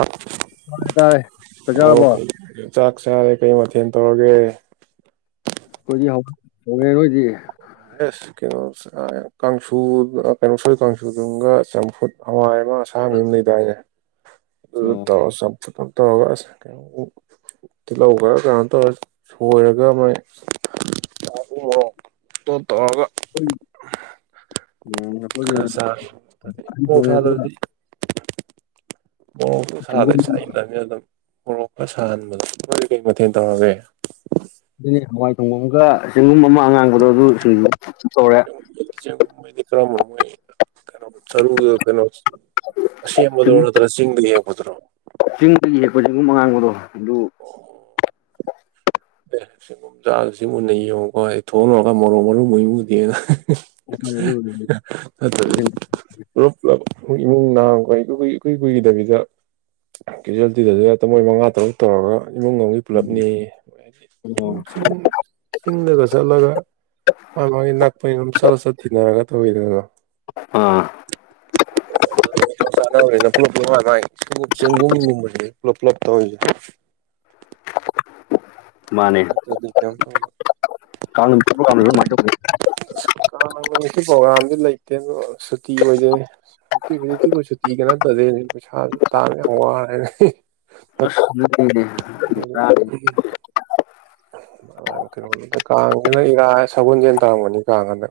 ꯥꯛ ꯍꯥꯏꯇꯥꯔꯦ ꯆꯥꯛ ꯆꯥꯔꯕꯣ ꯑꯣ ꯆꯥꯛ ꯆꯥꯔꯦ ꯀꯩ ꯃꯊꯦꯜ ꯇꯧꯔꯒꯦ ꯑꯩꯈꯣꯏꯗꯤ ꯍꯧ ꯍꯧꯉꯦ ꯅꯣꯏꯗꯤ ꯑꯦꯁ ꯀꯩꯅꯣ ꯀꯥꯡ ꯀꯩꯅꯣ ꯁ ꯀꯥꯡꯁꯨꯗꯨꯒ ꯆꯝꯐꯨꯠ ꯍꯋꯥꯏ ꯁꯥꯡ ꯂꯩ ꯇꯌꯦ ꯑꯗꯨ ꯑꯣ ꯇꯧꯔ ꯆꯞ ꯆ ꯇꯧꯔꯒ ꯑꯁ ꯀꯩꯅ ꯇꯤꯜꯍꯧꯕ ꯀꯩꯅꯣ ꯇꯧꯔ ꯁꯣꯏꯔꯒ ꯃꯣꯏ ꯎ ꯇꯣ ꯇꯒ ꯑꯩꯈꯣꯏ ꯎꯝ ꯑꯩꯈꯣꯏꯒꯤꯅ ꯈꯔ ꯆꯥꯏ ꯑꯍꯟ ꯃꯣꯔꯣꯛ ꯊꯣꯡꯉꯦ ꯑꯗꯨꯒ ꯁꯗꯔꯗꯤ ꯃꯣꯔꯣꯛꯇꯨ ꯁꯥꯗ ꯆꯦꯡꯒꯨꯝ ꯆ ꯏ ꯅꯅꯤ ꯑꯗꯨꯝ ꯃꯣꯔꯣꯛꯇ ꯁꯥꯍꯟꯕꯗ ꯂꯣꯏ ꯀꯩ ꯃꯊꯦꯜ ꯇꯧꯔꯒꯦ ꯑꯗꯨ ꯍꯋꯥꯏ ꯊꯣꯡꯐꯝꯒ ꯆꯤꯡꯒꯨꯝ ꯑꯃ ꯑꯉꯥꯡꯕꯗꯣ ꯑꯗꯨ ꯇꯧꯔꯦ ꯗꯤ ꯀ꯭ꯔ ꯀꯩꯅꯣ ꯊꯔꯨ ꯀꯩꯅꯣ ꯁꯦꯝꯕꯗꯣ ꯆꯤꯡ ꯅꯠꯇ꯭ꯔꯒ ꯆꯤꯡꯗ ꯌꯦꯡꯕꯗ꯭ꯔꯣ ꯆꯤꯡꯗꯒꯤ ꯌꯦꯛꯄꯁꯤꯒꯨꯝ ꯑꯉꯥꯡꯕꯗꯣ ꯑꯗꯨ ꯑꯣ ꯑꯦ ꯁꯪꯒꯣꯝ ꯆꯥꯁꯤ ꯃꯨꯟꯅ ꯌꯦꯡꯉꯨꯀꯣ ꯑꯩ ꯊꯣꯛꯍꯂꯨꯔꯒ ꯃꯔꯣꯛ ꯃꯔꯨ ꯃꯣꯏꯃꯨꯗꯦꯅ ꯍꯣꯏ ꯑꯗꯨꯕꯨꯗꯤ [unintelligible] ꯄꯨꯞ ꯄꯨꯞ ꯏꯃꯨꯡ ꯅꯍꯈꯣꯏꯏ ꯏꯨꯏ ꯀꯨꯏꯈꯤꯗꯕꯤꯗ ꯀꯦꯖꯨꯋꯂꯤꯇꯤꯗꯨꯗꯤ ꯇ ꯃꯣꯏ ꯃꯉꯥ ꯇꯔꯨꯛ ꯇꯧꯔꯒ ꯏꯃꯨꯡ ꯃꯅꯨꯡ ꯃꯂꯕꯅꯤ ꯑꯣ ꯆꯤꯡꯗꯗ ꯆꯠꯂꯒ ꯃꯥ ꯃꯥꯒꯤ ꯅꯥꯄ ꯑꯗꯨꯝ ꯁꯠꯂ ꯆꯠ ꯊꯤꯟꯅꯔꯒ ꯇꯧꯋꯤꯗꯅꯣ ꯑꯥ ꯄꯨꯂꯞ ꯆꯒꯦ ꯄꯨꯞ꯭ꯂꯞ ꯃꯥꯅꯦ ꯑꯗꯨꯗꯤ ꯀꯩꯝ ꯇꯧ ꯑꯇ ꯍ ꯇ ꯀ ꯅꯨꯃꯤꯠꯀꯤ ꯄ꯭ꯔꯣꯒ꯭ꯔꯥꯝꯗꯤ ꯂꯩꯇꯦ ꯑꯗꯣ ꯁꯨꯇꯤ ꯑꯣꯏꯗꯣꯏꯅꯤ ꯅꯨꯡꯇꯤ ꯍꯧꯖꯤꯛꯇꯤꯕꯨ ꯁꯨꯇꯤ ꯀ ꯅꯠꯇꯗꯦꯅꯦ ꯄꯩꯁꯥꯁꯨ ꯇꯥꯡꯅꯦ ꯌꯥꯝ ꯋꯥꯔꯦꯅꯦ [unintelligible] ꯀꯩꯅꯣꯗ ꯀꯥꯡꯁꯤꯅ ꯏꯔꯥ ꯁꯒꯣꯜꯁꯦꯟ ꯇꯥꯔꯝꯒꯅꯤ ꯀꯥꯡ ꯑꯅ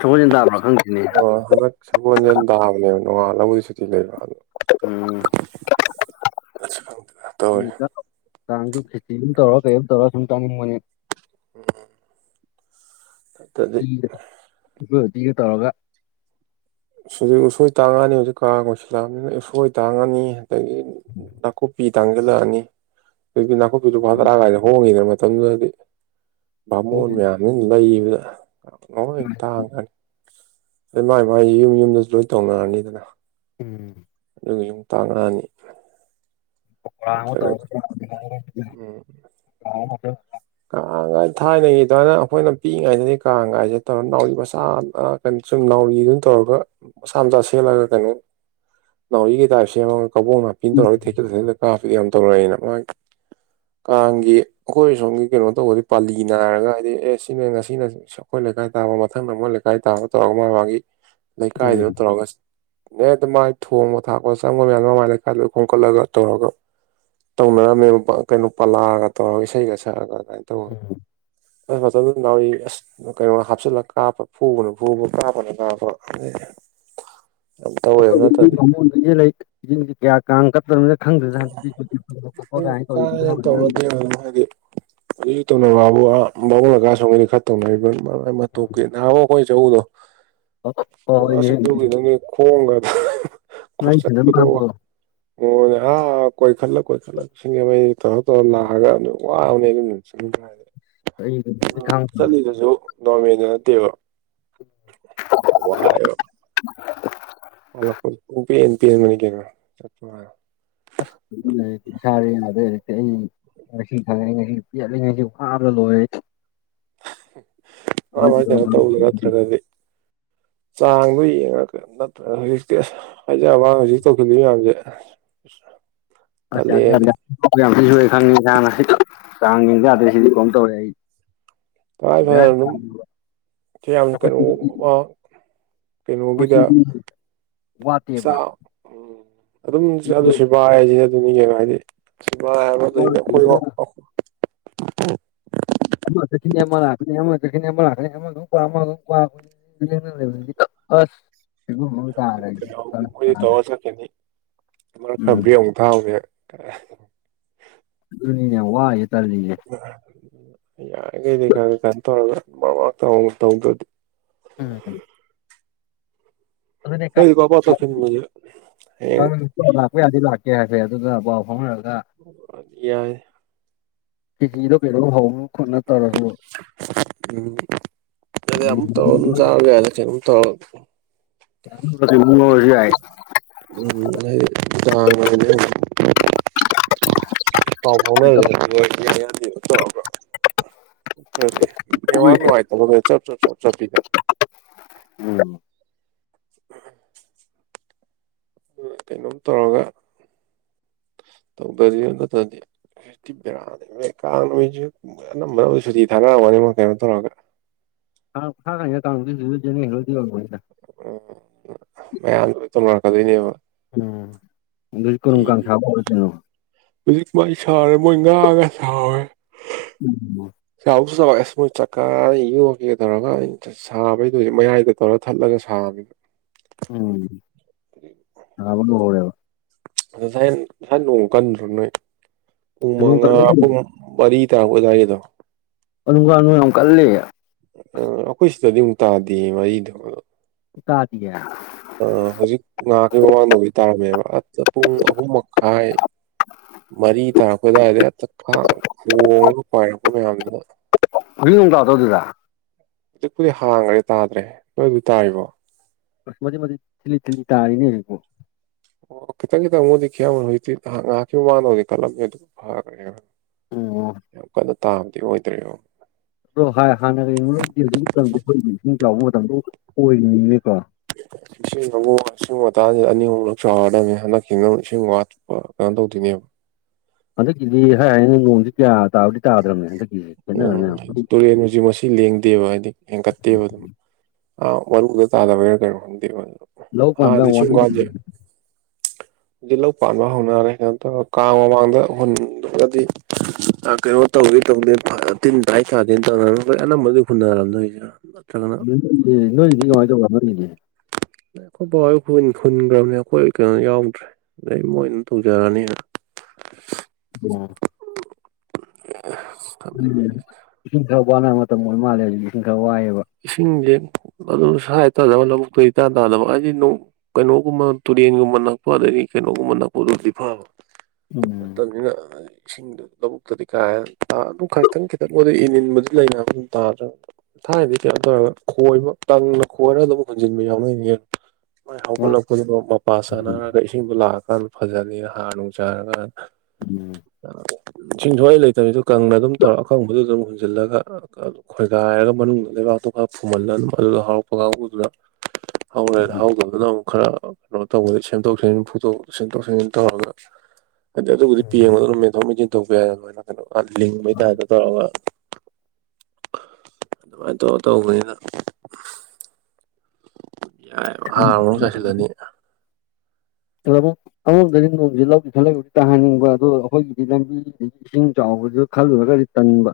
ꯇꯧꯒꯦ ꯊꯕꯛ ꯆꯤꯟ ꯇꯥꯕ꯭ꯔꯥ ꯈꯪꯗꯦꯅꯦ ꯑꯣ ꯍꯟꯗꯛ ꯁꯒꯣꯜꯁꯦꯜ ꯇꯥꯕꯅꯦꯕ ꯅꯣꯡꯉꯥꯜꯂꯧꯕꯏ ꯁꯨꯇꯤ ꯂꯩꯕ꯭ꯔ ꯑꯗꯣ ꯑꯁ ꯈꯪꯗꯦꯗ ꯇꯧꯔꯤꯁꯦ ꯎꯝ ꯆꯥꯡꯁꯨ ꯈꯦꯇꯤ ꯑꯃ ꯇꯧꯔ ꯀꯔꯤꯝ ꯇꯧꯔꯒ ꯁꯨꯝ ꯇꯥꯅꯤꯡꯕꯅꯦ ꯎꯝ ꯏ ꯏꯤꯒ ꯇꯧꯔꯒ ꯍꯧꯖꯤꯛ ꯎꯁꯣꯏ ꯇꯥꯡꯉꯅꯤ ꯍꯧꯖꯤꯛ ꯀꯥꯒꯣꯏꯁꯤꯜꯂꯛꯑꯕꯅꯤꯅ ꯎꯁꯣꯏ ꯇꯥꯡꯉꯅꯤ ꯑꯗꯒꯤ ꯅꯥꯀꯨꯞꯄꯤ ꯇꯪꯁꯤꯜꯂꯛꯑꯅꯤ ꯑꯗꯨꯗꯤ ꯅꯥꯀꯨꯞꯄꯤꯗꯨ ꯐꯗꯔꯛꯑ ꯀꯥꯏꯗ ꯍꯣꯡꯉꯤꯗꯅ ꯃꯇꯝꯗꯨꯗꯗꯤ ꯕꯥꯃꯣꯟ ꯃꯌꯥꯝꯗꯨ ꯂꯩꯕꯗ ꯂꯣꯏ ꯇꯥꯡꯈꯅꯤ ꯑꯩ ꯃꯥꯏ ꯃꯥꯥꯏ ꯌꯨꯝ ꯌꯨꯝꯗꯁꯨ ꯂꯣꯏ ꯇꯧꯅꯔꯅꯤꯗꯅ ꯎꯝ ꯑꯗꯨꯒ ꯌꯨꯝꯇꯥꯉꯥꯑꯅꯤ [unintelligible] ꯀꯥꯡꯥꯡꯒꯥꯏ ꯊꯥꯏꯅꯒꯤ ꯑꯗꯨꯃꯥꯏꯅ ꯑꯩꯈꯣꯏꯅ ꯄꯤꯛꯏꯉꯩꯗꯗꯤ ꯀꯥꯡꯥꯡꯒꯥꯏꯁꯦ ꯇꯧꯔ ꯅꯥꯎꯏ ꯃꯆꯥ ꯅꯣ ꯁꯨꯝ ꯅꯥꯎꯔꯤꯗꯨꯝ ꯇꯧꯔꯒ ꯃꯆꯥ ꯃꯆꯥ ꯁꯦꯠꯂꯒ ꯀꯩꯅꯣ ꯅꯥꯎꯔꯤꯒꯤ ꯇꯥꯏꯞ ꯁꯦꯝꯃꯒ ꯀꯕꯣꯛꯅ ꯐꯟ ꯇꯧꯔꯗꯤ ꯊꯩꯀꯦꯜ ꯊꯩꯁꯤꯜꯗ ꯀꯥꯞꯕꯗꯤ ꯌꯥꯝ ꯇꯧꯔꯛꯑꯏꯅ ꯃꯥꯒꯤ ꯀꯥꯡꯒꯤ ꯑꯩꯈꯣꯏ ꯁꯣꯝꯒꯤ ꯀꯩꯅꯣ ꯇꯧꯕꯗꯤ ꯄꯥꯜꯂꯤ ꯅꯥꯏꯔꯒ ꯍꯥꯏꯗꯤ ꯑꯦ ꯁꯤꯅꯦ ꯉꯁꯤꯅ ꯑꯩꯈꯣꯏ ꯂꯩꯀꯥꯏ ꯇꯥꯕ ꯃꯊꯪꯗ ꯃꯣꯏ ꯂꯩꯀꯥꯏ ꯇꯥꯕ ꯇꯧꯔꯒ ꯃꯥ ꯃꯥꯒꯤ ꯎꯝ ꯂꯩꯀꯥꯏꯗꯨꯅ ꯇꯧꯔꯒ ꯑꯦ ꯑꯗꯨ ꯃꯥꯏ ꯊꯣꯡꯕ ꯊꯥꯛꯄ ꯆꯪꯕ ꯃꯌꯥꯝꯗꯣ ꯃꯃꯥꯏ ꯂꯩꯀꯥꯏꯗ ꯈꯣꯝꯀꯠꯂꯒ ꯇꯧꯔꯒ ꯇꯧꯅꯔꯝꯃꯦꯕ ꯀꯩꯅꯣ ꯄꯥꯂꯥꯒ ꯇꯧꯔꯒ ꯏꯁꯩꯒ ꯁꯛꯑꯒ ꯀꯃꯥꯏꯅ ꯇꯧꯔꯒ ꯎꯝ ꯑ ꯐ ꯂꯎ ꯑꯁ ꯀꯩꯅꯣ ꯍꯥꯞꯆꯤꯜꯂꯒ ꯀꯥꯞ ꯐꯨꯕꯅ ꯐꯨꯕ ꯀꯥꯞꯕꯅ ꯀꯥꯕ ꯏ ꯀꯌꯥ ꯀꯅ ꯈꯪꯗꯅ ꯍꯟꯛꯇꯤ ꯆꯤ ꯈꯣꯠꯄ ꯑꯗꯨꯝ ꯀꯥꯏꯅ ꯇꯧ ꯇꯧꯅꯗꯦ ꯍꯥꯏꯗꯤ ꯍꯧ ꯇꯧꯅꯔꯤꯕꯕ ꯕꯨꯡ ꯀ ꯁꯣꯒꯗꯤ ꯈꯔ ꯇꯧꯅꯔꯤꯕꯞꯀ ꯅꯍ ꯑꯩꯈꯣꯏ ꯆꯧꯗꯣ ꯑꯗꯨ ꯍꯣꯏꯅꯦ ꯑꯁ ꯌꯗ ꯈꯣꯡꯒꯗ ꯅꯪ ꯊꯤꯟꯅꯕ ꯆꯠꯄꯗꯧꯕ ꯃꯥꯟꯕ꯭ꯔꯣ ꯑ ꯀꯣꯏ ꯐꯜꯂ ꯀꯣꯏ ꯐꯜꯂ ꯂꯧꯁꯤꯡ ꯑꯩ ꯇꯧꯔ ꯇꯧꯔ ꯂꯥꯛꯑꯒ ꯑꯗꯨꯝ ꯋꯥꯕꯅꯦ ꯑꯩ ꯑꯗꯨꯝ ꯅꯨꯡꯁꯤ ꯍꯥꯏꯦ ꯑꯩ ꯈꯪꯗꯕꯅꯤ ꯆꯠꯂꯤꯗꯨꯁꯨ ꯒꯣꯔꯃꯦꯟꯗ ꯅꯠꯇꯦꯕ ꯋꯥꯍꯥꯏꯣ ꯑꯜꯄꯤ ꯌꯦꯟ ꯄꯤ ꯃꯅꯤꯒꯦꯅ ꯆ ꯁꯔꯦ ꯌꯥꯔꯦ [unintelligible] ꯉꯁꯤ ꯊ ꯉꯁꯤ ꯄꯤ ꯉꯁꯤ ꯋꯥꯕ ꯂ ꯂꯣ [unintelligible] ꯃꯥꯏ ꯃꯥꯏ ꯀꯩꯅꯣ ꯇꯧꯕꯥ ꯅꯇꯔ꯭ꯒ ꯗꯤ ꯆꯥꯡꯗꯨꯣ ꯌꯦꯡꯉꯒꯥ ꯅꯠꯇ꯭ꯔ ꯍꯧꯖꯤꯛꯇꯤ ꯑꯁ ꯍꯥꯏꯖꯕꯩ ꯋꯥꯅꯤ ꯍꯧꯖꯤꯛ ꯇꯧꯁꯤꯟꯂꯤ ꯃꯌꯥꯝꯁꯦ ꯑꯁ ꯌꯥꯗꯔ꯭ꯦ ꯇꯜꯂꯛꯑꯦꯅꯦ ꯌꯥꯗꯔ꯭ꯦ ꯌꯥꯝ ꯊꯤꯅꯥ ꯁꯣꯛꯑꯦ ꯈꯪꯉꯤ ꯉꯥꯁꯤꯗꯤ ꯆꯥꯡ ꯌꯦꯡꯕ ꯌꯥꯗ꯭ꯔꯦ ꯁꯤꯗꯤ ꯀꯅꯣꯝ ꯇꯧꯔꯦ ꯑꯩ ꯇꯉꯥꯏ ꯕꯦꯔꯥ ꯐꯗꯅ ꯌꯥꯝ ꯑꯗꯨꯝ ꯀꯥꯏꯌꯦꯕ ꯌꯥꯝ ꯑꯩꯈꯣꯏ ꯀꯩꯅꯣ ꯀꯩꯅꯣꯒꯤꯗ ꯆꯤꯡꯗꯤ ꯋꯥꯠꯇꯦꯕ ꯆꯥꯛ ꯎꯝ ꯑꯗꯨꯝ ꯑꯗꯨ ꯃꯤꯗꯣ ꯋꯥ ꯍꯥꯏꯁꯤ ꯑꯗꯨꯅꯤ ꯀꯩꯅꯣ ꯍꯥꯏꯗꯤ ꯁꯤꯕꯥ ꯍꯥꯏꯕ ꯂꯩꯗ ꯋꯥꯠꯇꯕꯅꯤꯅ ꯑꯩꯈꯣꯏꯕꯥꯎ ꯑꯈꯣꯏ ꯑꯃ ꯆꯠꯈꯤꯅꯤ ꯑꯃ ꯂꯥꯀꯅꯤ ꯑꯃ ꯆꯠꯈꯤꯅꯤ ꯂꯥꯀꯅꯤ ꯑꯃꯗꯥ ꯑꯃꯨꯛ ꯄꯥꯝ ꯑꯃꯗ ꯑꯃꯨꯛ ꯄꯥꯝ ꯂꯦꯡꯗꯅ ꯂꯩꯕꯁꯤꯗꯤ ꯑꯁ ꯐꯤꯕꯝ ꯑꯃꯥ ꯇꯥꯗꯔꯦ ꯑꯩꯗꯤ ꯐꯔꯛ ꯑꯩꯈꯣꯏꯗꯤ ꯇꯥꯔꯦ ꯇꯧꯔ ꯃꯔꯛ ꯈꯔꯥ ꯎꯝ ꯕꯔ꯭ꯦꯛ ꯑꯃꯨꯛ ꯊꯔꯨꯔꯦ ꯈꯔꯥ ꯑꯗꯨꯅꯤꯅꯦ ꯋꯥꯔꯤꯁꯦ ꯇꯥꯜꯂꯤꯅꯦ ꯌꯥꯔꯤꯈꯩꯗꯤ ꯈꯔꯒ ꯀꯩꯅ ꯇꯧꯔꯒ ꯃꯃꯔꯛꯇ ꯑꯃ ꯇꯧꯗ꯭ꯔꯗꯤ ꯎꯝ ꯑꯗꯨꯅꯦ ꯑꯈꯣꯏꯗꯤ ꯐꯠ ꯐꯠ ꯇꯧꯁꯤꯟꯅꯤꯡꯕꯅꯤꯅꯥ ꯍꯌꯦꯡ ꯂꯥꯛꯄ ꯌꯥꯗꯤ ꯂꯥꯛꯀꯦ ꯍꯥꯏꯐꯦꯠ ꯑꯗꯨꯒ ꯄꯥꯎ ꯐꯥꯎꯅꯔꯒ ꯌꯥꯏ ꯈꯦꯆꯔꯤ ꯗꯣ ꯀꯩꯅꯣꯝ ꯍꯧꯕꯔꯥ ꯈꯣꯠꯅ ꯇꯧꯔꯁꯨ ꯎꯝ ꯑꯃꯥ ꯇꯧꯔꯒꯥ ꯑꯗꯨꯝ ꯆꯥꯕꯥ ꯌꯥꯏꯗ ꯀꯩꯅꯣꯝ ꯇꯧꯔꯒꯥ ꯃꯅꯁꯨ ꯌꯥꯏ [unintelligible] ꯎ ꯇꯥ [unintelligible] [unintelligible] [inaudible] ꯄꯥꯎ ꯐꯥꯎꯅꯔꯁꯦ ꯇꯧꯔꯒꯥ ꯅꯠꯇꯔꯗꯤ ꯅꯦꯠꯋꯥꯛ ꯅꯨꯉꯥꯏꯇꯦ ꯑꯗ ꯚꯥꯏ ꯆꯞ ꯆꯞ ꯆꯞ ꯆꯞꯄꯤꯗꯥ ꯎꯝ ꯀꯩꯅꯣꯝ ꯇꯧꯔꯒ ꯇꯧꯗꯥꯗꯤ ꯅꯠꯇꯗꯤ ꯊꯤ ꯕꯦꯔꯥꯅꯤ ꯀꯥꯡ ꯅꯨꯃꯤꯠꯁꯨ ꯃꯣꯏ ꯑꯅꯝꯕꯅ ꯁꯨꯇꯤ ꯊꯥꯅꯔꯝꯒꯅꯤ ꯃꯣꯏ ꯀꯩꯅꯣ ꯇꯧꯔꯒ ꯇꯥꯒꯅꯤꯗ ꯀꯥꯡ ꯅꯨꯃꯤꯠ ꯇꯤ ꯖꯦꯅꯦꯔꯜ ꯍꯣꯂꯤꯗꯦ ꯑꯣꯏꯔꯝꯒꯅꯤꯗ ꯑꯣ ꯃꯌꯥꯝ ꯂꯣꯏ ꯇꯧꯅꯔꯛꯀꯗꯣꯏꯅꯦꯕ ꯎꯝ ꯑꯗꯨꯗꯤ ꯁꯨꯇꯤ ꯀꯔꯝ ꯀꯥꯟꯗ ꯁꯥꯕ ꯍꯧꯔꯧꯗꯣꯏꯅꯣ ꯍꯧꯖꯤꯛ ꯃꯥꯏ ꯁꯥꯔꯦ ꯃꯣꯏ ꯉꯥ ꯒꯥ ꯁꯥꯎꯔꯦ ꯎꯝ ꯆꯥꯎꯁꯨ ꯆꯥꯎꯑꯦ ꯃꯣꯏ ꯆꯥꯛꯀꯗꯥ ꯌꯣꯝꯕꯤꯒ ꯇꯧꯔꯒ ꯁꯥꯕꯩꯗꯣ ꯍꯧꯖꯤꯛ ꯃꯌꯥꯏꯗ ꯇꯧꯔ ꯊꯠꯂꯒ ꯁꯥꯕꯅꯤꯕꯥ ꯎꯝ ꯁꯥꯕ ꯍꯧꯍꯧꯔꯦꯕꯥ ꯑ ꯉꯁꯥꯏ ꯉꯁꯥꯏ ꯅꯣꯡ ꯀꯟꯗ꯭ꯔꯣ ꯅꯣꯏ ꯄꯨꯡ ꯅꯣꯡ ꯃꯉꯥ ꯀꯜꯂꯦ ꯄꯨꯡ ꯃꯔꯤ ꯇꯔꯛꯄꯥ ꯑꯗꯥꯏꯒꯤꯗꯣ ꯑꯗꯨꯝꯀꯥꯟꯗꯣ ꯌꯥꯝ ꯀꯜꯂꯦ ꯑꯩꯈꯣꯏ ꯁꯤꯗꯗꯤ ꯑꯃꯨꯛ ꯇꯥꯗꯦ ꯃꯔꯤꯗꯣ ꯇꯥꯗꯤꯌꯦ ꯑ ꯍꯧꯖꯤꯛ ꯉꯥꯏꯍꯥꯥꯛꯀꯤ ꯃꯃꯥꯡꯗꯕꯨꯗꯤ ꯇꯥꯔꯝꯃꯦꯕ ꯄꯨꯡ ꯑꯍꯨꯝ ꯃꯈꯥꯏ ꯃꯔꯤ ꯇꯥꯔꯛꯄ ꯑꯗꯨꯋꯥꯏꯗꯥ ꯍꯦꯛꯇꯥ ꯈꯣꯡꯉꯒ ꯄꯥꯏꯔꯛꯄ ꯃꯌꯥꯝꯗꯨꯅ ꯍꯧꯖꯤꯛ ꯅꯣꯡ ꯇꯥꯗꯔꯥ ꯑꯗꯨꯗꯥ ꯍꯧꯖꯤꯛꯄꯨꯗꯤꯍꯪꯒꯔ꯭ꯦ ꯇꯥꯗ꯭ꯔꯦ ꯅꯣꯏꯗꯨꯗꯥ ꯇꯥꯔꯤꯕꯣ ꯃꯆꯤꯠ꫰ꯃꯆꯤꯠ ꯊꯤꯜꯂꯤ ꯊꯤꯜꯂꯤ ꯇꯥꯔꯤꯅꯦ ꯍꯧꯖꯤꯛꯄꯣ ꯑꯣ ꯈꯤꯇꯪ ꯈꯤꯇꯪꯕꯨꯗꯤ ꯈꯤꯀꯝꯒꯅꯤ ꯍꯧꯖꯤꯛꯇꯤ ꯉꯍꯥꯛ ꯉꯥꯏꯍꯥꯛꯀꯤ ꯃꯃꯥꯡꯗꯕꯨꯗ ꯀꯂꯝꯃꯤ ꯑꯗꯨ ꯐꯒꯥꯔꯦꯕꯥ ꯑꯣ ꯌꯥꯝ ꯀꯟꯅ ꯇꯥꯕꯗꯤ ꯑꯣꯏꯗ꯭ꯔꯦꯕꯥ ꯑꯗꯣ ꯍꯥꯟꯅꯒꯥ ꯌꯦꯡꯎꯔꯒꯗꯤ ꯍꯧꯖꯤꯛꯀꯤ ꯃꯇꯝꯗꯤ ꯑꯩꯈꯣꯏꯒꯤ ꯏꯁꯤꯡ ꯆꯥꯎꯕ ꯃꯇꯝꯗꯣ ꯑꯣꯏꯔꯤꯅꯤꯅꯦꯀꯣ ꯏꯁꯤꯡ ꯑꯃꯨꯛ ꯑꯁꯤꯒꯤ ꯃꯇꯥꯡ ꯁꯤꯗꯥ ꯑꯅꯤ ꯑꯍꯨꯝꯂꯛ ꯆꯥꯎꯔꯝꯃꯤ ꯍꯟꯗꯛꯀꯤ ꯅ ꯏꯁꯤꯡ ꯋꯥꯠ ꯑꯣ ꯑꯥꯟ ꯇꯧꯗꯣꯏꯅꯦꯕ ꯍꯟꯗꯛꯀꯤꯗꯤ ꯍꯥꯏ ꯍꯥꯏꯅꯤ ꯅꯣꯡꯁꯦ ꯀꯌꯥ ꯇꯥꯕꯨꯗꯤ ꯇꯥꯗ꯭ꯔꯕꯅꯦ ꯍꯟꯗꯛꯀꯤꯁꯤ ꯎꯝ ꯍꯥꯏꯗꯤ ꯇꯨꯔꯦꯟꯒꯁꯤ ꯃꯁꯤ ꯂꯦꯡꯗꯦꯕ ꯍꯥꯏꯗꯤ ꯍꯦꯟꯀꯠꯇꯦꯕ ꯑꯗꯨꯝ [unintelligible] ꯍꯥꯟꯅꯗꯤ ꯏꯁꯤꯡ ꯋꯥꯠꯂꯤ [unintelligible] ꯍꯧꯖꯤꯛ ꯄꯥꯟꯕ ꯍꯧꯅꯔꯦ ꯀꯩꯅ ꯇꯧꯔ ꯀꯥꯡ ꯃꯃꯥꯡꯗ ꯍꯨꯟꯗꯔ꯭ꯒꯗꯤ ꯀꯩꯅꯣ ꯇꯧꯒꯦ ꯇꯧꯅꯦ ꯇꯤꯟ ꯇꯥꯏ ꯇꯥꯗꯦ ꯑꯅꯝꯕꯗꯤ ꯈꯨꯨꯟꯔꯝꯗꯣꯏꯁꯤ [unintelligible] ꯑꯩꯈꯣꯏ ꯕꯥꯍꯣꯏ ꯍꯨꯟꯈ꯭ꯔꯕꯅꯦ ꯑꯩꯈꯣꯏ ꯀꯩꯅꯣ ꯌꯥꯎꯗ꯭ꯔꯦ ꯑꯗꯩ ꯃꯣꯏ ꯑꯗꯨꯝ ꯇꯧꯖꯔꯅꯤꯅ [inaudible] [unintelligible] ꯎ ꯏꯁꯤꯡ ꯈꯔ ꯋꯥꯅꯕ ꯃꯇꯝ ꯑꯣꯏꯃꯥꯜꯂꯦ ꯑꯗꯨꯖꯤꯛꯁꯤ ꯏꯁꯤꯡ ꯈꯔ ꯋꯥꯏꯑꯦꯕ ꯏꯁꯤꯡꯁꯦ ꯑꯗꯨ ꯁꯋꯥꯥꯏ ꯇꯥꯗꯕ ꯂꯧꯕꯨꯛꯇ ꯏꯇꯥꯥꯟ ꯇꯥꯗꯕ ꯍꯥꯏꯗꯤ ꯅꯣꯡ ꯀꯩꯅꯣꯒꯨꯝꯕ ꯇꯨꯔꯦꯟꯒꯨꯝꯕ ꯅꯛꯄ ꯑꯗꯒꯤ ꯀꯩꯅꯣꯒꯨꯝꯕ ꯅꯛꯄꯗꯨꯗꯤ ꯐꯕ ꯎꯝ ꯃꯇꯝꯅꯤꯅ ꯏꯁꯤꯡꯗꯨ ꯂꯧꯕꯨꯛꯇꯗꯤ ꯀꯥꯏ ꯑꯗꯨ ꯈꯖꯤꯇꯪ ꯈꯤꯇꯪ ꯃꯣꯏꯗꯤ ꯏꯟ ꯏꯟꯕꯗꯤ ꯂꯩ ꯑꯗꯨꯝ ꯇꯥꯗ꯭ꯔꯕ ꯊꯥꯏꯅꯗꯤ ꯀꯩꯅꯣ ꯇꯧꯔꯒ ꯈꯣꯏꯕ ꯇꯪꯅ ꯈꯣꯏꯔꯒ ꯑꯗꯨꯝ ꯍꯨꯟꯖꯤꯟꯕ ꯌꯥꯎꯅꯩꯅꯦ ꯃꯣꯏ ꯋꯥ ꯍꯧꯒꯠꯂꯛꯄꯗꯨꯗ ꯃꯄꯥ ꯆꯥꯟꯅꯔꯒ ꯏꯁꯤꯡꯗꯣ ꯂꯥꯛꯑꯀꯥꯟꯗ ꯐꯖꯅꯤꯅ ꯍꯥꯔ ꯅꯨꯡ ꯆꯥꯏꯔꯒ ꯎꯝ ꯏ ꯁꯨꯛꯂꯩ ꯂꯩꯇꯕꯤꯗ ꯀꯪꯅ ꯑꯗꯨꯝ ꯇꯧꯔ ꯑꯀꯪꯕꯗꯨ ꯑꯗꯨꯝ ꯍꯨꯟꯖꯤꯜꯂꯒ ꯈꯣꯏꯒꯥꯏꯔꯒ ꯃꯅꯨꯡꯗ ꯂꯩꯕꯥꯛꯇꯣ ꯈꯔ ꯐꯨꯝꯍꯜꯂ ꯑꯗꯨꯝ ꯑꯗꯨꯗ ꯍꯥꯎꯔꯛꯄ ꯀꯥꯡꯒꯨꯗꯨꯅ ꯍꯥꯎꯔꯦ ꯍꯥꯎꯗꯗꯨꯅ ꯑꯃꯨꯛ ꯈꯔ ꯀꯩꯅꯣ ꯇꯧꯕꯗ ꯁꯦꯝꯗꯣꯛ ꯁꯦꯝꯖꯤꯟ ꯐꯨꯛꯇꯣꯛ ꯐꯨꯛꯆꯤꯟ ꯇꯧꯔꯒ ꯍꯥꯏꯗꯤ ꯑꯗꯨꯕꯨꯗꯤ ꯄꯦꯡꯕꯗ ꯑꯗꯨꯝ ꯃꯦꯟꯊꯣꯛ ꯃꯦꯟꯁꯤꯟ ꯊꯣꯛꯄ ꯌꯥꯏ ꯑꯗꯨꯃꯥꯏꯅ ꯀꯩꯅꯣ ꯂꯤꯡꯕꯩ ꯇꯥꯏꯗ ꯇꯧꯔꯒ ꯑꯗꯨꯃꯥꯏꯅ ꯇꯧꯔ ꯇꯧꯕꯅꯤꯅ ꯌꯥꯏꯑꯕ ꯍꯥꯔ ꯑꯃꯨꯛ ꯆꯥꯏꯁꯤꯜꯂꯅꯤ [inaudible] ꯏꯁꯤꯡ ꯆꯥꯎꯕꯁꯤꯗ ꯈꯜꯂꯨꯔꯒꯗꯤ ꯇꯟꯕ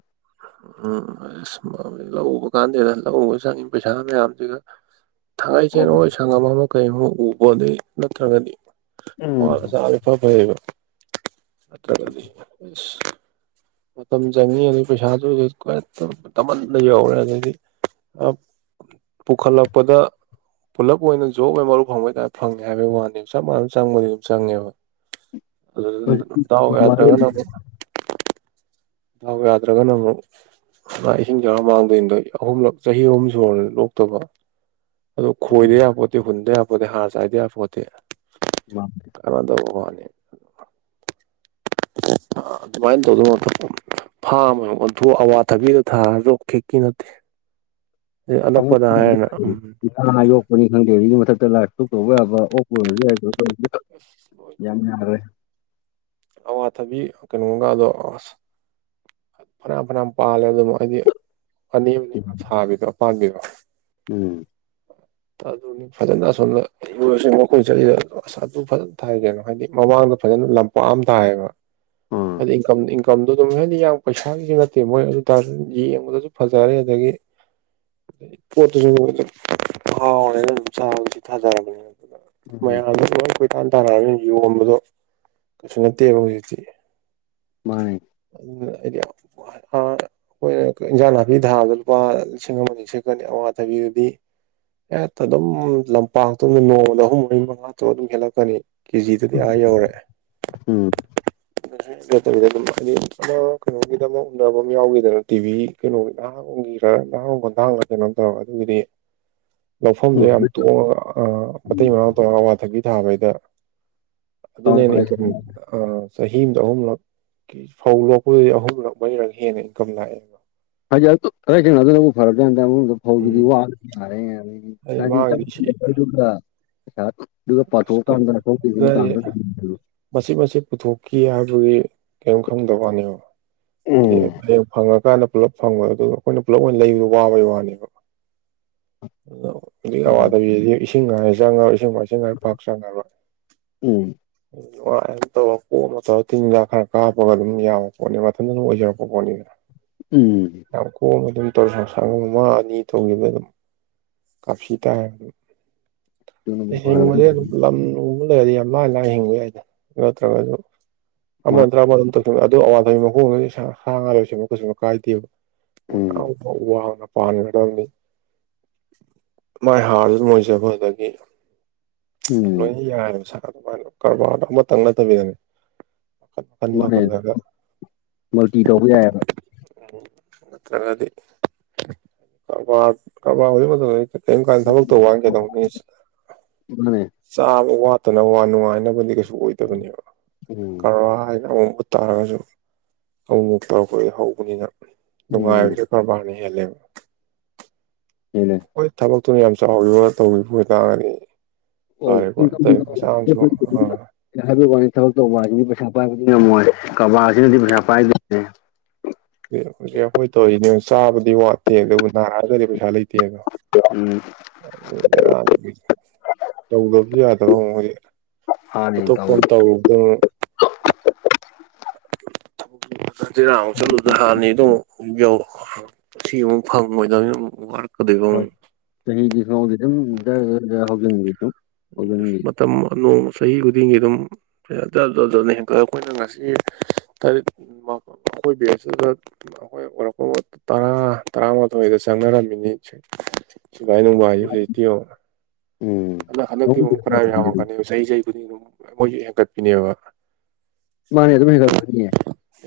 ꯎꯝ ꯂꯧ ꯎꯕ ꯀꯥꯟꯗꯦꯗ ꯂꯧ ꯎꯕ ꯆꯪꯉꯤ ꯄꯩꯁꯥ ꯃꯌꯥꯝꯁꯤꯒ ꯊꯥꯡꯒꯩ ꯁꯦꯡꯅ ꯁꯪꯒꯝ ꯑꯃ ꯀꯩ ꯑꯃ ꯎꯕꯗꯤ ꯅꯠꯇ꯭ꯔꯒꯗꯤ ꯎꯝ ꯋꯥꯔꯖꯠꯅꯤ ꯈꯔ ꯐꯌꯦꯕ ꯅꯠꯇ꯭ꯔꯒꯗꯤ ꯑꯁ ꯃꯇꯝ ꯆꯪꯉꯤ ꯑꯗꯨ ꯄꯩꯁꯥꯁꯨ ꯍꯧꯖꯤꯛ ꯗꯕꯟꯗ ꯌꯧꯔꯦ ꯑꯗꯨꯗꯩꯗꯤ ꯄꯨꯈꯠꯂꯛꯄꯗ ꯄꯨꯂꯞ ꯑꯣꯏꯅ ꯖꯣꯕ ꯑꯣꯏꯅ ꯃꯔꯨ ꯐꯪꯕꯩ ꯇꯥꯏꯞ ꯐꯪꯉꯦ ꯍꯥꯏꯕꯒꯤ ꯋꯥꯅꯤ ꯆꯞ ꯃꯥꯟꯅ ꯆꯪꯕꯗꯤ ꯑꯗꯨꯝ ꯆꯪꯉꯦꯕ ꯑꯗꯨ ꯗꯥꯎ ꯌꯥꯗ꯭ꯔꯒꯅ [inaudible] ꯑꯃꯨꯛ ꯗꯥꯎ ꯌꯥꯗ꯭ꯔꯒꯅ ꯑꯃꯨꯛ ꯏꯁꯤꯡ ꯆꯥꯎꯔ ꯃꯥꯡꯗꯣꯏꯅꯤꯗ ꯑꯍꯨꯝꯂꯛ ꯆꯍꯤ ꯑꯍꯨꯝ ꯁꯨꯔꯅꯤ ꯂꯣꯛꯇꯕ ꯑꯗꯨ ꯈꯣꯏꯗ ꯌꯥꯄꯣꯠꯇꯦ ꯍꯨꯟꯗ ꯌꯥꯄꯣꯠꯇꯦ ꯍꯥꯔ ꯆꯥꯏꯗ ꯌꯥꯄꯣꯠꯇꯦ ꯃꯥꯅꯤ ꯀꯅꯥꯗꯕ ꯋꯥꯅꯤ [unintelligible] ꯑꯗꯨꯃꯥꯏꯅ ꯇꯧꯗꯣ ꯃꯍꯨꯠꯇꯥ ꯐꯥꯔꯝ ꯑꯣꯏꯅ ꯑꯣꯟꯊꯣꯛꯑꯒ ꯑꯋꯥꯊꯕꯤ ꯑꯣꯏ ꯊꯥꯔꯗꯣꯔ ꯐꯤꯛꯀꯤ ꯅꯠꯇꯦ ꯑꯅꯛꯄꯗ ꯍꯥꯏꯔ ꯎꯝ ꯉꯥ ꯌꯣꯛꯄꯅꯤ ꯈꯪꯗꯦ ꯑꯗꯨꯒꯤ ꯃꯊꯛꯇ ꯂꯥꯏꯔꯤꯛ ꯇꯨꯛ ꯇꯧꯕ ꯌꯥꯕ ꯑꯣꯛꯄ ꯂꯣꯏꯔꯁꯨ ꯌꯥꯏꯗ ꯑꯁ ꯂꯣꯏ ꯇꯧꯕ ꯌꯥꯏꯗ ꯑꯋꯥꯊꯕꯤ ꯀꯩꯅꯣꯝꯒꯗꯣ ꯑꯁ ꯐꯅꯌꯥꯝ ꯐꯅꯌꯥꯝ ꯄꯥꯜꯂꯦ ꯑꯗꯨꯝ ꯑꯩꯗꯤ ꯑꯅꯤ ꯑꯅꯤꯃ ꯁꯥꯕꯤꯕꯣ ꯄꯥꯟꯕꯤꯕꯣ ꯎꯝ ꯑꯗꯨ ꯑꯗꯨꯅꯤ ꯐꯖꯅꯁꯣꯅ ꯏꯨꯔꯁꯨ ꯃꯈꯣꯏ ꯆꯠꯂꯤꯗ ꯑꯁ ꯑꯗꯨ ꯐꯖꯅ ꯊꯥꯏ ꯀꯩꯅꯣ ꯍꯥꯏꯗꯤ ꯃꯃꯥꯡꯗ ꯐꯖꯅ ꯂꯝꯄꯥꯛ ꯑꯃ ꯊꯥꯏꯌꯦꯕ ꯑ ꯏ ꯀꯝ [inaudible] ꯀꯝꯗꯨ ꯑꯗꯨꯝ ꯍꯥꯏꯗꯤ ꯌꯥꯝ ꯄꯩꯁꯥꯒꯤꯁꯨ ꯅꯠꯇꯦ ꯃꯣꯏ ꯑꯗꯨ ꯇꯥꯔꯁꯨ ꯌꯦꯡꯕꯗꯁꯨ ꯐꯖꯔꯦ ꯑꯗꯒꯤ ꯄꯠꯇꯁꯨ ꯑꯣꯏ ꯍꯥꯎꯔꯦꯅ ꯐꯖꯔꯕꯅꯤꯅ ꯆꯥꯕꯗꯁꯨ ꯎꯝ ꯃꯌꯝꯅ ꯇꯥꯟ ꯇꯥꯅꯒꯅ ꯌꯣꯟꯕꯗꯣ ꯀꯩꯁꯨ ꯅꯠꯇꯦꯕ ꯍꯧꯖꯤꯛꯇꯤ ꯃꯥꯅꯤ ꯑꯗꯨꯒꯤ ꯑꯩꯗꯤ ꯑꯩꯈꯣꯏꯅ ꯏꯟꯖꯥꯡ ꯅꯥꯄꯤ ꯊꯥꯕꯗ ꯂꯨꯄꯥ ꯂꯤꯁꯤꯡ ꯑꯃ ꯁꯦꯠꯀꯅꯤ ꯑꯋꯥ ꯊꯕꯤꯗꯨꯗꯤ ꯍꯠ ꯑꯗꯨꯝ ꯂꯝꯄꯥꯛꯇꯣ ꯅꯣꯡꯃꯗ ꯑꯍꯨꯝ ꯃꯔꯤ ꯃꯉꯥ ꯇ ꯑꯗꯨꯝ ꯍꯦꯜꯂꯛꯀꯅꯤ ꯀꯦꯖꯤꯗꯗꯤ ꯑꯥ ꯌꯧꯔꯦ ꯎꯝ ꯅꯠꯇꯕꯤꯗ ꯑꯗꯨꯝ ꯍꯥꯏꯗꯤ ꯑꯃ ꯀꯩꯅꯣꯒꯤꯗꯃꯛ ꯎꯅꯕ ꯑꯃ ꯌꯥꯎꯈꯤꯗꯅ ꯇꯤꯚꯤ ꯀꯩꯅꯣꯒꯤ ꯒꯤꯔ ꯂꯍꯥꯡ ꯈꯣꯟꯊꯥꯡꯒ ꯀꯩꯅꯣꯝ ꯇꯧꯔꯒ ꯑꯗꯨꯒꯤꯗꯤ ꯂꯧꯐꯝꯗꯣ ꯎꯝ ꯌꯥꯝ ꯇꯣꯡꯉꯒ ꯃꯇꯩ ꯃꯔꯥꯡ ꯇꯧꯔꯒ ꯑꯋꯥꯊꯛꯀꯤ ꯊꯥꯕꯩꯗ ꯑꯗꯨ ꯅꯅꯦ ꯍꯥꯏꯗꯤ ꯀ ꯆꯍꯤ ꯑꯃꯗ ꯑꯍꯨꯝꯂꯛꯀꯤ ꯐꯧ ꯂꯣꯛꯄꯗꯗꯤ ꯑꯍꯨꯝꯂꯛ ꯃꯔꯤꯔꯛ ꯍꯦꯟꯅ ꯏꯟꯀꯝ ꯂꯥꯛꯑꯦ ꯍꯖꯤ ꯔꯖꯅ ꯑꯗꯨꯅꯕꯨ ꯐꯔꯗ ꯐ ꯎꯝ ꯋꯥꯔ ꯑꯩ ꯉꯗꯤ ꯃꯥꯒꯤꯗꯤ ꯁꯤ ꯆꯦꯔꯗꯨꯒ ꯄꯩꯁꯥꯗꯨꯒ ꯑꯁ ꯄꯥꯊꯣꯛꯑꯀꯥꯟꯗꯣꯛꯟ ꯀ ꯃꯆꯠ ꯃꯆꯠ ꯄꯨꯊꯣꯛꯈꯤ ꯍꯥꯏꯕꯒꯤ ꯀꯔꯤꯝ ꯈꯪꯗꯕ ꯋꯥꯅꯦꯕ ꯍꯥꯏꯗꯤ ꯎꯝ ꯍꯌꯦꯡ ꯐꯪꯉꯀꯥꯟꯗ ꯄꯨꯂꯞ ꯐꯪꯕ ꯑꯗꯨꯒ ꯑꯩꯈꯣꯏꯅ ꯄꯨꯂꯞ ꯑꯣꯏꯅ ꯂꯩꯕꯗ ꯋꯥꯕꯩ ꯋꯥꯅꯦꯕ ꯑꯗꯨꯅ ꯈꯨꯗꯤꯛ ꯑꯋꯥꯗꯕꯤꯗꯤ ꯏꯁꯤꯡ ꯉꯥꯏ ꯆꯪꯉꯣꯏ ꯏꯁꯤꯡꯥꯏ ꯏꯁꯤꯡ ꯉꯥꯏ ꯐꯥꯛ ꯆꯪꯉꯔꯣꯏ ꯎꯝ ꯎ ꯑꯣ ꯑ ꯇꯧꯔ ꯄꯣꯅ ꯇꯧꯔ ꯇꯤꯟꯒ ꯈꯔ ꯀꯥꯞꯄꯒ ꯑꯗꯨꯝ ꯌꯥꯕ ꯄꯣꯠꯅꯤ ꯃꯊꯟꯗ ꯑꯗꯨꯝ ꯑꯣꯏꯖꯔꯛꯄ ꯄꯣꯠꯅꯤꯗꯅ ꯎꯝ ꯌꯥꯝ ꯀꯣꯝꯅ ꯑꯗꯨꯝ ꯇꯧꯔ ꯁꯪ ꯁꯪꯒꯝ ꯑꯃ ꯑꯅꯤ ꯇꯧꯈꯤꯕ ꯑꯗꯨꯝ ꯀꯥꯞꯁꯤ ꯇꯥꯏ ꯑꯗꯨꯅꯕꯨ ꯍꯤꯡꯕꯁ ꯐꯔꯕꯖꯥꯠꯅꯤ ꯑꯗꯨꯝ ꯂꯝ ꯎꯕ ꯂꯩꯔꯗꯤ ꯌꯥꯝ ꯂꯥꯏ ꯂꯥꯏꯅ ꯍꯤꯡꯕ ꯌꯥꯏꯗ ꯅꯠꯇ꯭ꯔꯒꯁꯨ ꯑꯃ ꯃꯥ ꯇꯔꯥꯃꯝ ꯇ ꯑꯗꯨ ꯑꯋꯥꯊꯕꯤ ꯃꯈꯣꯡ ꯁꯥ ꯉꯥ ꯂꯣꯏꯁꯤꯨ ꯀꯩꯁꯨ ꯀꯥꯏꯗꯦꯕ ꯎꯝ ꯋꯥꯅ ꯄꯥꯟꯒꯗꯕꯅꯤ ꯃꯥꯏ ꯍꯥꯔꯗꯨ ꯃꯣꯏꯁꯦ ꯑꯩꯈꯣꯏꯗꯒꯤ ꯎꯝ ꯂꯣꯏꯅ ꯌꯥꯔꯦꯕ ꯁꯥ ꯑꯗꯨꯃꯥꯏꯅ ꯀꯔꯕꯥꯔꯗꯣ ꯑꯃꯇꯪ ꯅꯠꯇꯕꯤꯗꯅꯦ ꯗ ꯃꯥꯅ ꯍꯦꯟꯅ ꯑꯣꯏꯂꯒ ꯃꯜꯇꯤ ꯇꯧꯕ ꯌꯥꯏꯑꯕ ꯗꯤ ꯀꯕꯥ ꯀꯕꯥ ꯀꯔꯤꯝ ꯀꯥꯟꯗ ꯊꯕꯛ ꯇꯧ ꯋꯥꯟꯒꯦꯗꯧꯕ ꯃꯤ ꯎꯃ ꯆꯥꯕ ꯋꯥꯠꯇꯅ ꯋꯥ ꯅꯨꯡꯉꯥꯏꯅꯕꯗꯤ ꯀꯩꯁꯨ ꯑꯣꯏꯗꯕꯅꯦꯕ ꯎꯝ ꯀꯔ ꯑꯣꯡꯕ ꯇꯥꯔꯒꯁꯨ ꯑꯃꯨꯛꯃꯨꯛ ꯇꯧꯔꯛꯄꯗ ꯍꯧꯕꯅꯤꯅ ꯎꯝ ꯅꯨꯡꯉꯥꯏꯕꯁꯦ ꯀꯔꯕꯥꯔꯅ ꯍꯦꯜꯂꯦꯕ ꯍꯅꯦ ꯍꯣꯏ ꯊꯕꯛꯇꯨꯅ ꯌꯥꯝ ꯆꯥꯎꯈꯤꯕ ꯇꯧꯈꯤꯕ ꯑꯣꯏ ꯇꯥꯡꯒꯅꯤ ꯍꯣꯏ ꯏꯟꯀ ꯑꯥ ꯍꯥꯏꯕꯤ ꯋꯥꯅꯤ ꯊꯕꯛ ꯇꯧꯕꯁꯤꯗꯤ ꯄꯩꯁꯥ ꯄꯥꯏꯕꯗꯤ ꯉꯝꯃꯣꯏ ꯀꯕꯥꯁꯤꯅꯗꯤ ꯄꯩꯁꯥ ꯄꯥꯏꯗꯣꯏꯅꯦ ꯍꯧꯖꯤꯛ ꯑꯩꯈꯣꯏ ꯇꯧꯔꯤꯅꯦ ꯆꯥꯕꯗꯤ ꯋꯥꯠꯇꯦ ꯑꯗꯨꯕꯨ ꯅꯥꯔꯛꯑꯒꯗꯤ ꯄꯩꯁꯥ ꯂꯩꯇꯦ ꯄꯌꯥꯒ ꯎꯝ ꯌꯥ ꯇꯧꯗꯕꯁꯨ ꯌꯥꯗꯕ ꯃꯗꯤ ꯃꯥꯅ ꯍꯦꯟꯅ ꯇꯧꯔꯤꯁꯦ ꯊꯄꯣꯇꯕ ꯗꯔꯥ ꯑꯃꯨꯛ ꯆꯠꯂꯨꯗ ꯍꯥꯟꯅꯤꯗ ꯑꯃꯨꯛ ꯌꯥꯎ ꯁꯤ ꯑꯃꯨ ꯐꯪꯕꯣꯏꯗ ꯋꯥꯔꯀꯗꯣꯏꯕ ꯆꯍꯤꯗꯤꯁꯥꯎ ꯂꯤꯇꯨꯝ ꯍꯥꯎꯖꯦꯟꯇꯨꯝ ꯃ ꯃꯇꯝꯝ ꯑꯅꯣ ꯁꯍꯤ ꯈꯨꯗꯤꯒꯤ ꯑꯗꯨꯝ ꯅꯤ ꯍꯦꯟꯛꯇꯛ ꯑꯩꯈꯣꯏꯅ ꯉꯁꯤ ꯇꯔꯦꯠ ꯑꯈꯣꯏ ꯕ ꯑꯗꯨꯗ ꯑꯩꯈꯣꯏꯔꯛꯄ ꯇꯔꯥ ꯇꯔꯥꯃꯥꯊꯣꯏꯗ ꯆꯪꯅꯔꯝꯃꯤꯅꯤ ꯁꯒꯥꯏ ꯅꯅꯨꯡꯕ ꯍꯥꯏ ꯍꯧꯖꯤꯛꯇꯤꯌꯣ ꯎꯝ ꯍꯗꯛ ꯍꯟꯗꯛꯇꯤ ꯈꯪꯍꯧꯗꯦ ꯑꯃꯨꯛ ꯈꯔ ꯃꯇꯝꯗꯤ ꯑꯗꯨꯝ ꯌꯥꯝꯃꯛꯛꯀꯅꯦꯕ ꯆꯍꯤ ꯆꯍꯤ ꯈꯨꯗꯤꯡ ꯑꯗꯨ ꯃꯣꯏꯁꯨ ꯍꯦꯟꯒꯠꯄꯤꯅꯦꯕ ꯃꯥꯅꯦꯗ ꯃꯒꯅꯤꯦ